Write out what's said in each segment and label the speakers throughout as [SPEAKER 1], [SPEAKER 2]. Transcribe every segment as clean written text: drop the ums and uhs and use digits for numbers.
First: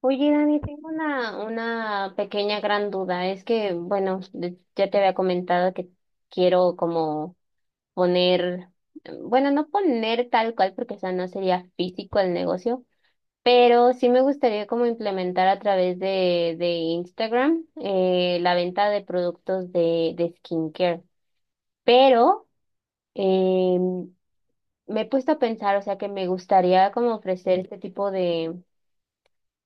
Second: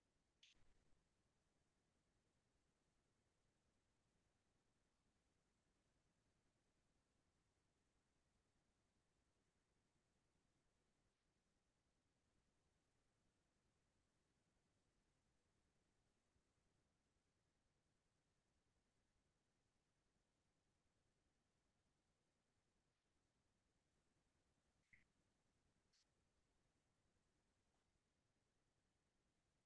[SPEAKER 1] Oye, Dani, tengo una pequeña gran duda. Es que, bueno, ya te había comentado que quiero como poner, bueno, no poner tal cual porque, o sea, no sería físico el negocio, pero sí me gustaría como implementar a través de Instagram la venta de productos de skincare. Pero em, me he puesto a pensar, o sea, que me gustaría como ofrecer este tipo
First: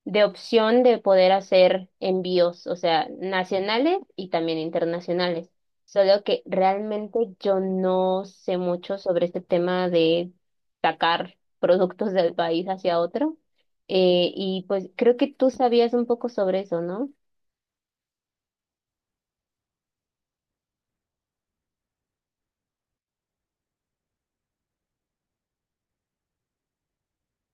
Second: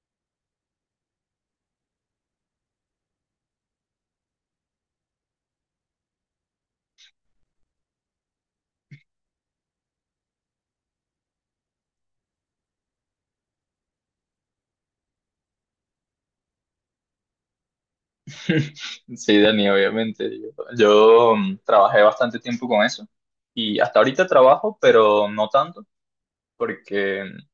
[SPEAKER 1] de opción de poder hacer envíos, o sea, nacionales y también internacionales. Solo que realmente yo no sé mucho sobre este tema de sacar productos del país hacia otro. Y pues creo que tú sabías un poco sobre eso, ¿no?
[SPEAKER 2] Sí, Dani, obviamente. Trabajé bastante tiempo con eso y hasta ahorita trabajo, pero no tanto, porque o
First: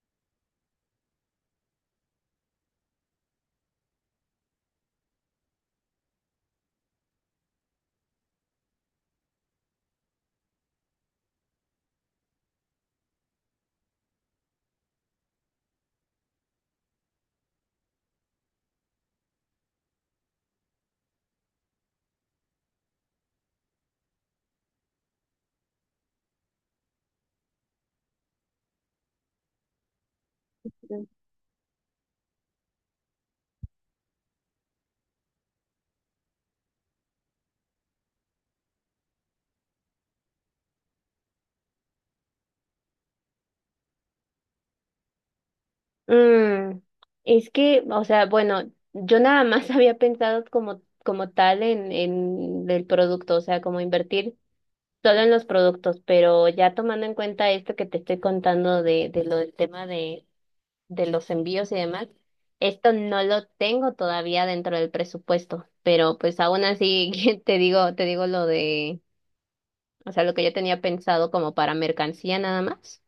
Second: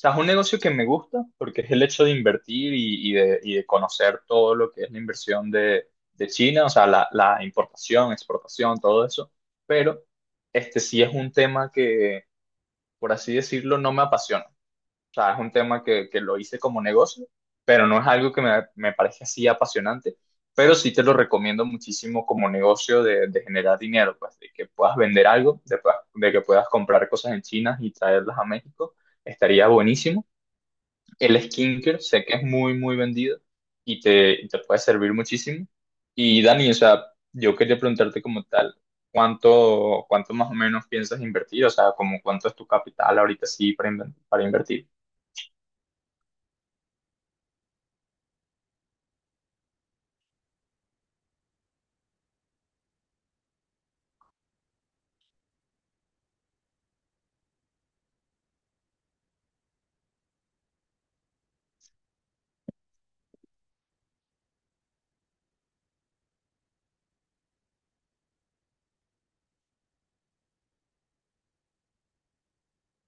[SPEAKER 2] sea, es un negocio que me gusta, porque es el hecho de invertir y de conocer todo lo que es la inversión de China, o sea, la importación, exportación, todo eso, pero este sí es un tema que, por así decirlo, no me apasiona. O sea, es un tema que lo hice como negocio, pero no es algo que me parece así apasionante, pero sí te lo recomiendo muchísimo como negocio de generar dinero, pues de que puedas vender algo, de, de que puedas comprar cosas en China y traerlas a México, estaría buenísimo. El skincare sé que es muy, muy vendido y te puede servir muchísimo. Y Dani, o sea, yo quería preguntarte como tal, cuánto más o menos piensas invertir? O sea, como cuánto es tu capital ahorita sí para, para invertir.
[SPEAKER 1] Mm, es que, o sea, bueno, yo nada más había pensado como, como tal en el producto, o sea, como invertir. Solo en los productos, pero ya tomando en cuenta esto que te estoy contando de lo del tema de los envíos y demás, esto no lo tengo todavía dentro del presupuesto, pero pues aún así te digo lo de, o sea, lo que yo tenía pensado como para mercancía nada más.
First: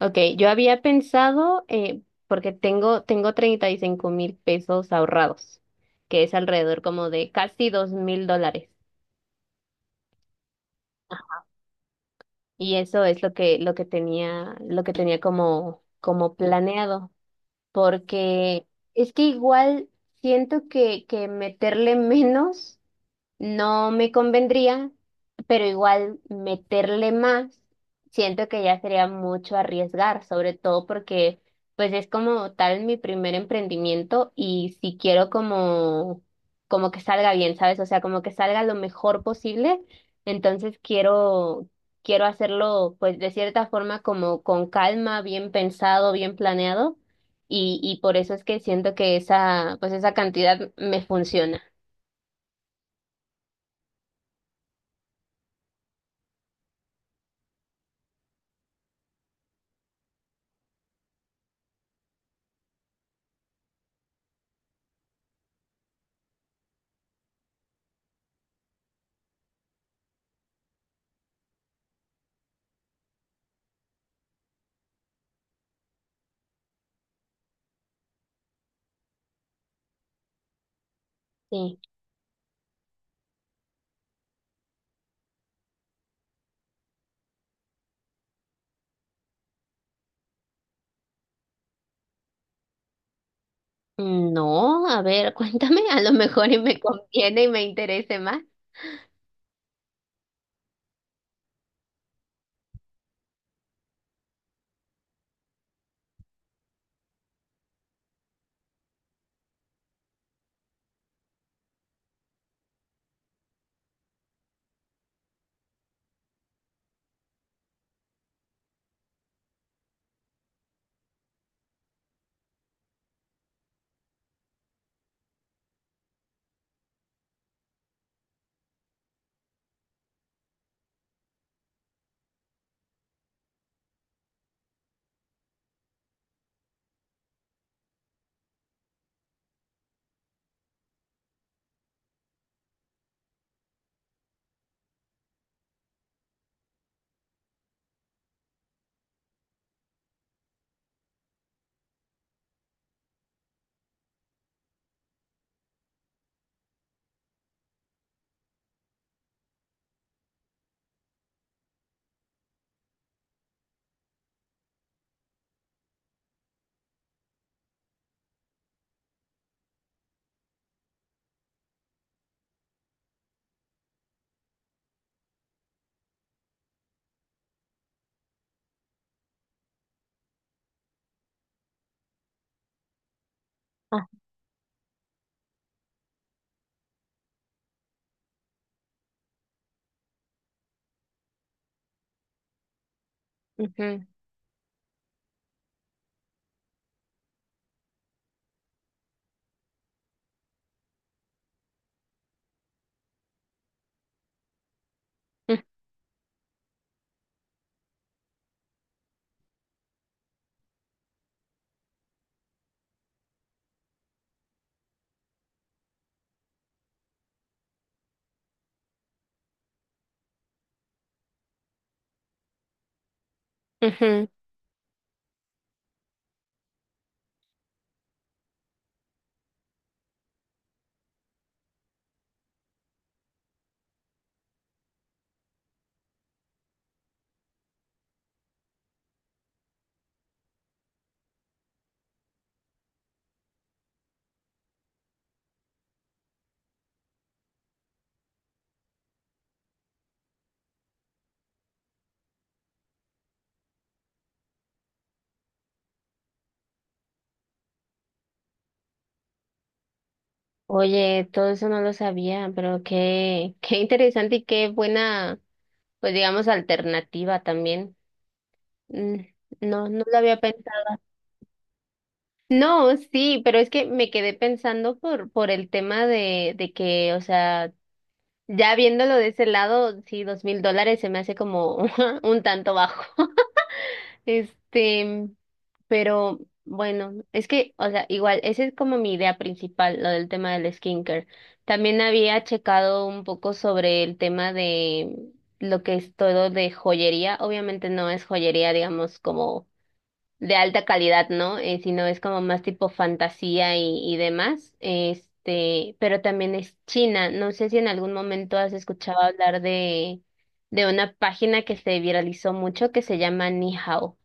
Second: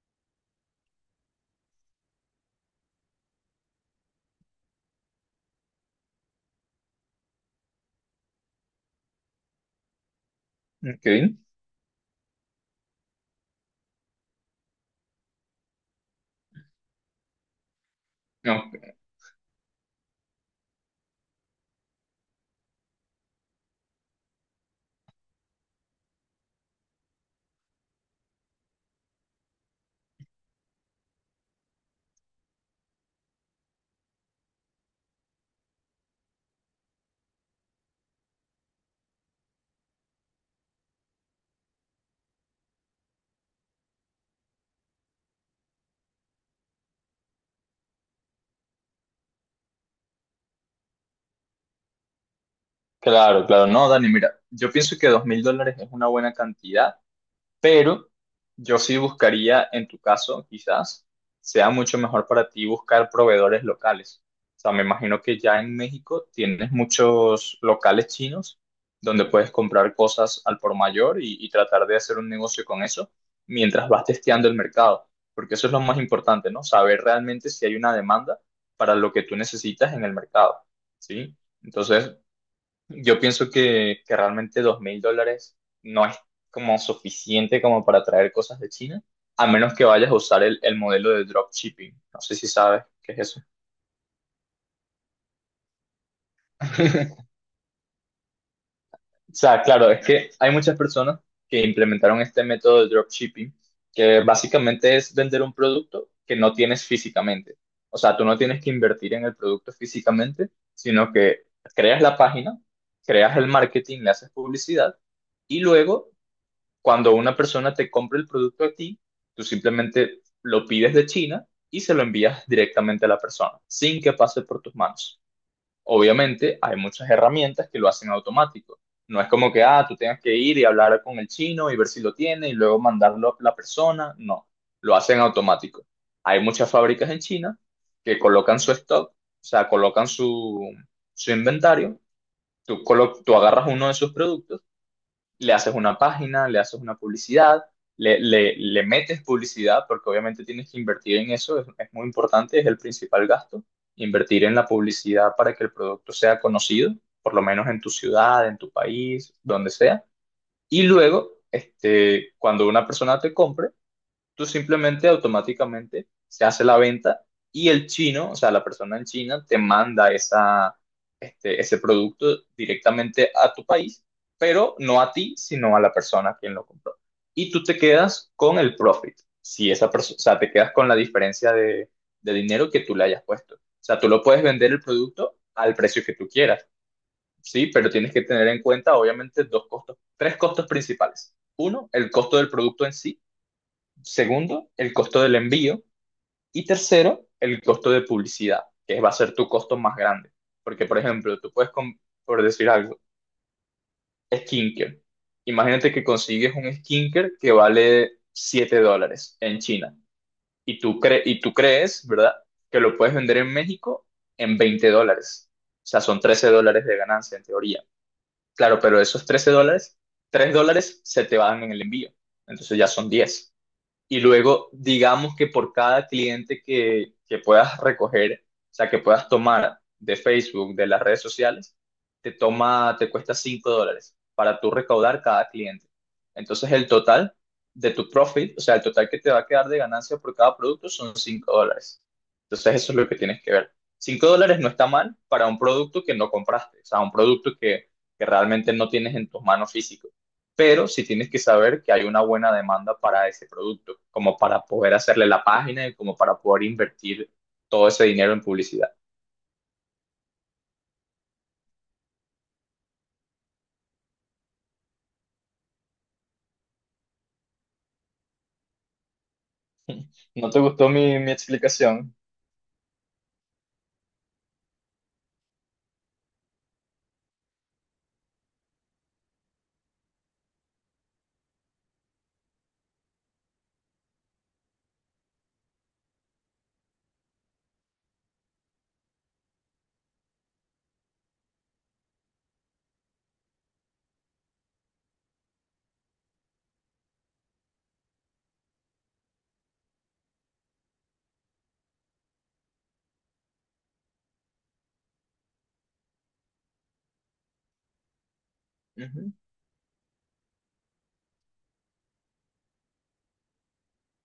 [SPEAKER 1] Ok, yo había pensado, porque tengo 35,000 pesos ahorrados, que es alrededor como de casi 2,000 dólares.
[SPEAKER 2] Ok.
[SPEAKER 1] Y eso es lo que, lo que tenía como, como planeado, porque
[SPEAKER 2] No,
[SPEAKER 1] es que igual siento que meterle menos. No me convendría, pero igual meterle más, siento que ya sería mucho arriesgar, sobre todo porque pues es como tal mi primer emprendimiento y si quiero como como que salga bien, ¿sabes? O sea, como que salga lo mejor posible, entonces quiero hacerlo pues de cierta forma como con calma, bien pensado, bien planeado y por eso es que siento que esa pues esa cantidad me funciona.
[SPEAKER 2] claro. No, Dani, mira, yo pienso que $2000 es una buena cantidad. Pero yo sí buscaría, en tu caso, quizás sea mucho mejor para ti buscar proveedores locales. O sea, me imagino que ya en México tienes muchos locales chinos donde puedes comprar cosas al por mayor y tratar de hacer un negocio con eso mientras vas testeando el mercado. Porque eso es lo más importante, ¿no? Saber realmente si hay una demanda para lo que tú necesitas en el mercado, ¿sí?
[SPEAKER 1] Sí.
[SPEAKER 2] Entonces, yo pienso que realmente $2000 no es como suficiente como para traer cosas de China, a menos que vayas a usar el modelo de dropshipping. No sé si sabes qué es eso.
[SPEAKER 1] No, a ver, cuéntame, a lo mejor y me conviene y me interese más.
[SPEAKER 2] O sea, claro, es que hay muchas personas que implementaron este método de dropshipping, que básicamente es vender un producto que no tienes físicamente. O sea, tú no tienes que invertir en el producto físicamente, sino que creas la página, creas el marketing, le haces publicidad y luego cuando una persona te compra el producto a ti, tú simplemente lo pides de China y se lo envías directamente a la persona, sin que pase por tus manos. Obviamente, hay muchas herramientas que lo hacen automático. No es como que, ah, tú tengas que ir y hablar con el chino y ver si lo tiene y luego mandarlo a la persona. No, lo hacen automático. Hay muchas fábricas en China que colocan su stock, o sea, colocan su inventario. Tú, tú agarras uno de sus productos, le haces una página, le haces una publicidad, le metes publicidad, porque obviamente tienes que invertir en eso, es muy importante, es el principal gasto, invertir en la publicidad para que el producto sea conocido, por lo menos en tu ciudad, en tu país, donde sea. Y luego, este, cuando una persona te compre, tú simplemente automáticamente se hace la venta y el chino, o sea, la persona en China te manda este, ese producto directamente a tu país, pero no a ti, sino a la persona a quien lo compró. Y tú te quedas con el profit, si esa persona, o sea, te quedas con la diferencia de dinero que tú le hayas puesto. O sea,
[SPEAKER 1] Ah,
[SPEAKER 2] tú lo puedes vender el producto al precio que tú quieras, sí, pero tienes que tener en cuenta, obviamente, tres costos principales. Uno, el costo del producto en sí.
[SPEAKER 1] ujú,
[SPEAKER 2] Segundo, el costo del envío. Y tercero, el costo de publicidad, que va a ser tu costo más grande. Porque, por ejemplo, tú puedes, por decir algo, skincare.
[SPEAKER 1] ujú.
[SPEAKER 2] Imagínate que consigues un skincare que vale $7 en China. Y tú, y tú crees, ¿verdad? Que lo puedes vender en México en $20. O sea, son $13 de ganancia en teoría. Claro, pero esos $13, $3 se te van en el envío. Entonces ya son diez, y
[SPEAKER 1] Ujú.
[SPEAKER 2] luego digamos que por cada cliente que puedas recoger, o sea, que puedas tomar de Facebook, de las redes sociales, te cuesta $5 para tú recaudar cada cliente. Entonces el total de tu profit, o sea, el total que te va a quedar de ganancia por cada producto son $5. Entonces eso es lo que tienes que ver. $5 no está mal para un producto que no compraste, o sea, un producto que realmente no tienes en tus manos físicas, pero sí tienes que saber que hay una buena demanda para ese producto, como para poder hacerle la página y como para poder invertir todo ese dinero en publicidad.
[SPEAKER 1] Oye, todo eso no lo sabía, pero qué, qué interesante y qué buena, pues digamos, alternativa también. Mm. No, no lo había
[SPEAKER 2] ¿No te
[SPEAKER 1] pensado.
[SPEAKER 2] gustó mi explicación?
[SPEAKER 1] No, sí, pero es que me quedé pensando por el tema de que, o sea, ya viéndolo de ese lado, sí, 2,000 dólares se me hace como un tanto bajo. Este, pero bueno, es que, o sea, igual, esa es como mi idea principal, lo del tema del skincare. También había checado un poco sobre el tema de lo que es todo de joyería. Obviamente no es joyería, digamos, como de alta calidad, ¿no? Sino es como más tipo fantasía y demás. Este, pero también es China. No sé si en algún momento has escuchado
[SPEAKER 2] Ujú.
[SPEAKER 1] hablar de una página que se viralizó mucho que se llama Nihao.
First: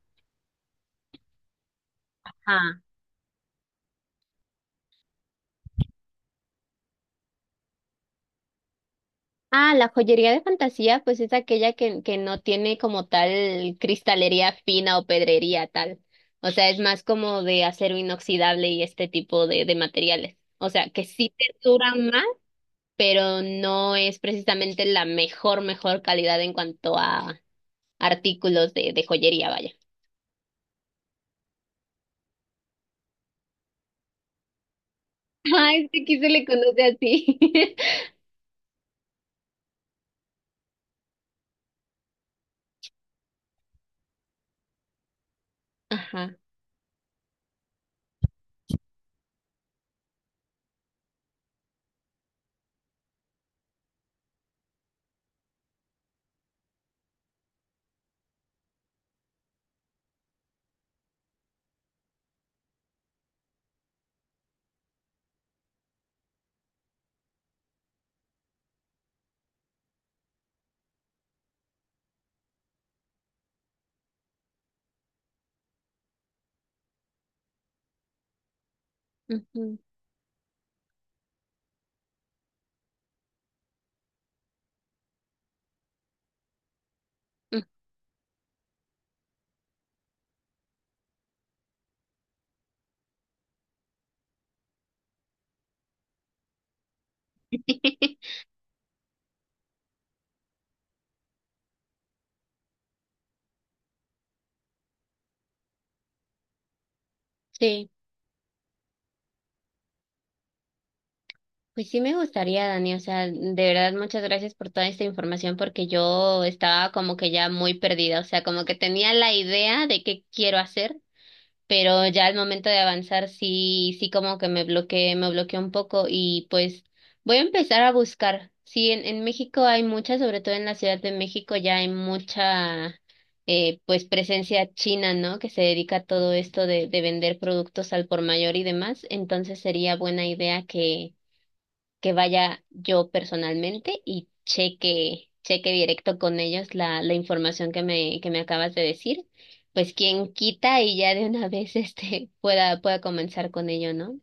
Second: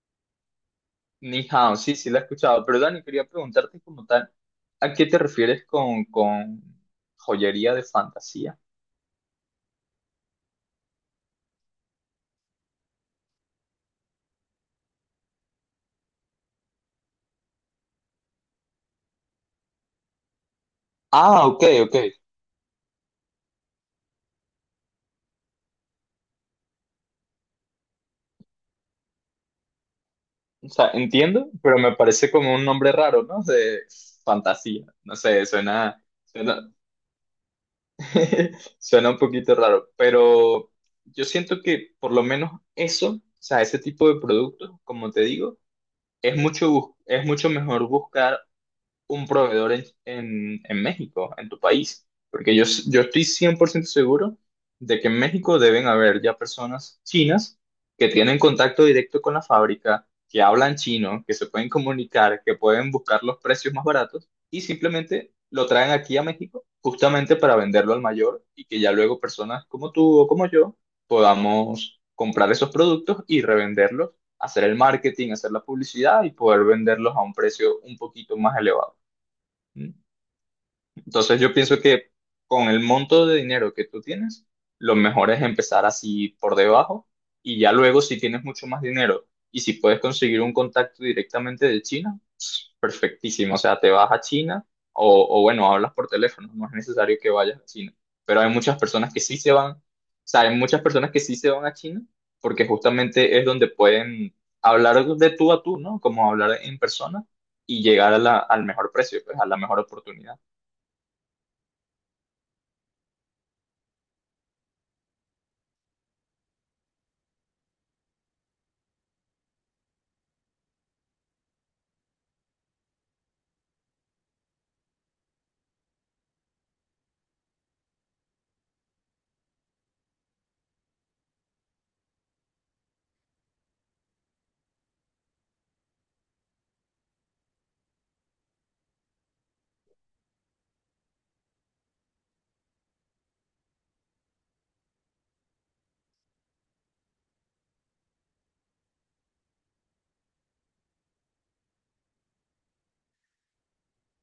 [SPEAKER 2] Ni hao, sí, sí la he escuchado, pero
[SPEAKER 1] Ajá.
[SPEAKER 2] Dani, quería preguntarte como tal, ¿a qué te refieres con joyería de fantasía?
[SPEAKER 1] Ah, la joyería de fantasía, pues es aquella que no tiene como tal cristalería fina o pedrería tal. O sea, es más como de acero inoxidable y este tipo de materiales. O sea, que sí te
[SPEAKER 2] Ah, ok, ok.
[SPEAKER 1] duran más, pero no es precisamente la mejor, mejor calidad en cuanto a artículos de joyería, vaya.
[SPEAKER 2] O sea, entiendo, pero me parece como un nombre raro, ¿no? De fantasía. No sé,
[SPEAKER 1] Ah, este aquí se le
[SPEAKER 2] suena,
[SPEAKER 1] conoce así.
[SPEAKER 2] suena un poquito raro, pero yo siento que por lo menos eso, o sea, ese tipo de productos, como te digo,
[SPEAKER 1] Ajá.
[SPEAKER 2] es mucho, es mucho mejor buscar un proveedor en México, en tu país, porque yo, yo estoy 100% seguro de que en México deben haber ya personas chinas que tienen contacto directo con la fábrica, que hablan chino, que se pueden comunicar, que pueden buscar los precios más baratos y simplemente lo traen aquí a México justamente para venderlo al mayor y que ya luego personas como tú o como yo podamos comprar esos productos y revenderlos, hacer el marketing, hacer la publicidad y poder venderlos a un precio un poquito más elevado.
[SPEAKER 1] Ujú,
[SPEAKER 2] Entonces yo pienso que con el monto de dinero que tú tienes, lo mejor es empezar así por debajo y
[SPEAKER 1] ujú.
[SPEAKER 2] ya luego si tienes mucho más dinero y si puedes conseguir un contacto directamente de China, perfectísimo. O sea, te vas a China o bueno, hablas por teléfono, no es necesario que vayas a China. Pero hay muchas personas que sí se van, o sea, hay muchas personas que sí se van a China porque justamente es donde pueden hablar de tú a tú, ¿no? Como hablar en persona y
[SPEAKER 1] Sí.
[SPEAKER 2] llegar a al mejor precio, pues a la mejor oportunidad.
[SPEAKER 1] Pues sí me gustaría, Dani, o sea, de verdad muchas gracias por toda esta información porque yo estaba como que ya muy perdida, o sea, como que tenía la idea de qué quiero hacer, pero ya al momento de avanzar sí, sí como que me bloqueé un poco y pues voy a empezar a buscar. Sí, en México hay mucha, sobre todo en la Ciudad de México ya hay mucha pues presencia china, ¿no? Que se dedica a todo esto de vender productos al por mayor y demás, entonces sería buena idea que vaya yo personalmente y cheque, cheque directo con ellos la información que me acabas de decir. Pues quien quita y ya de una vez este pueda, pueda comenzar con ello, ¿no?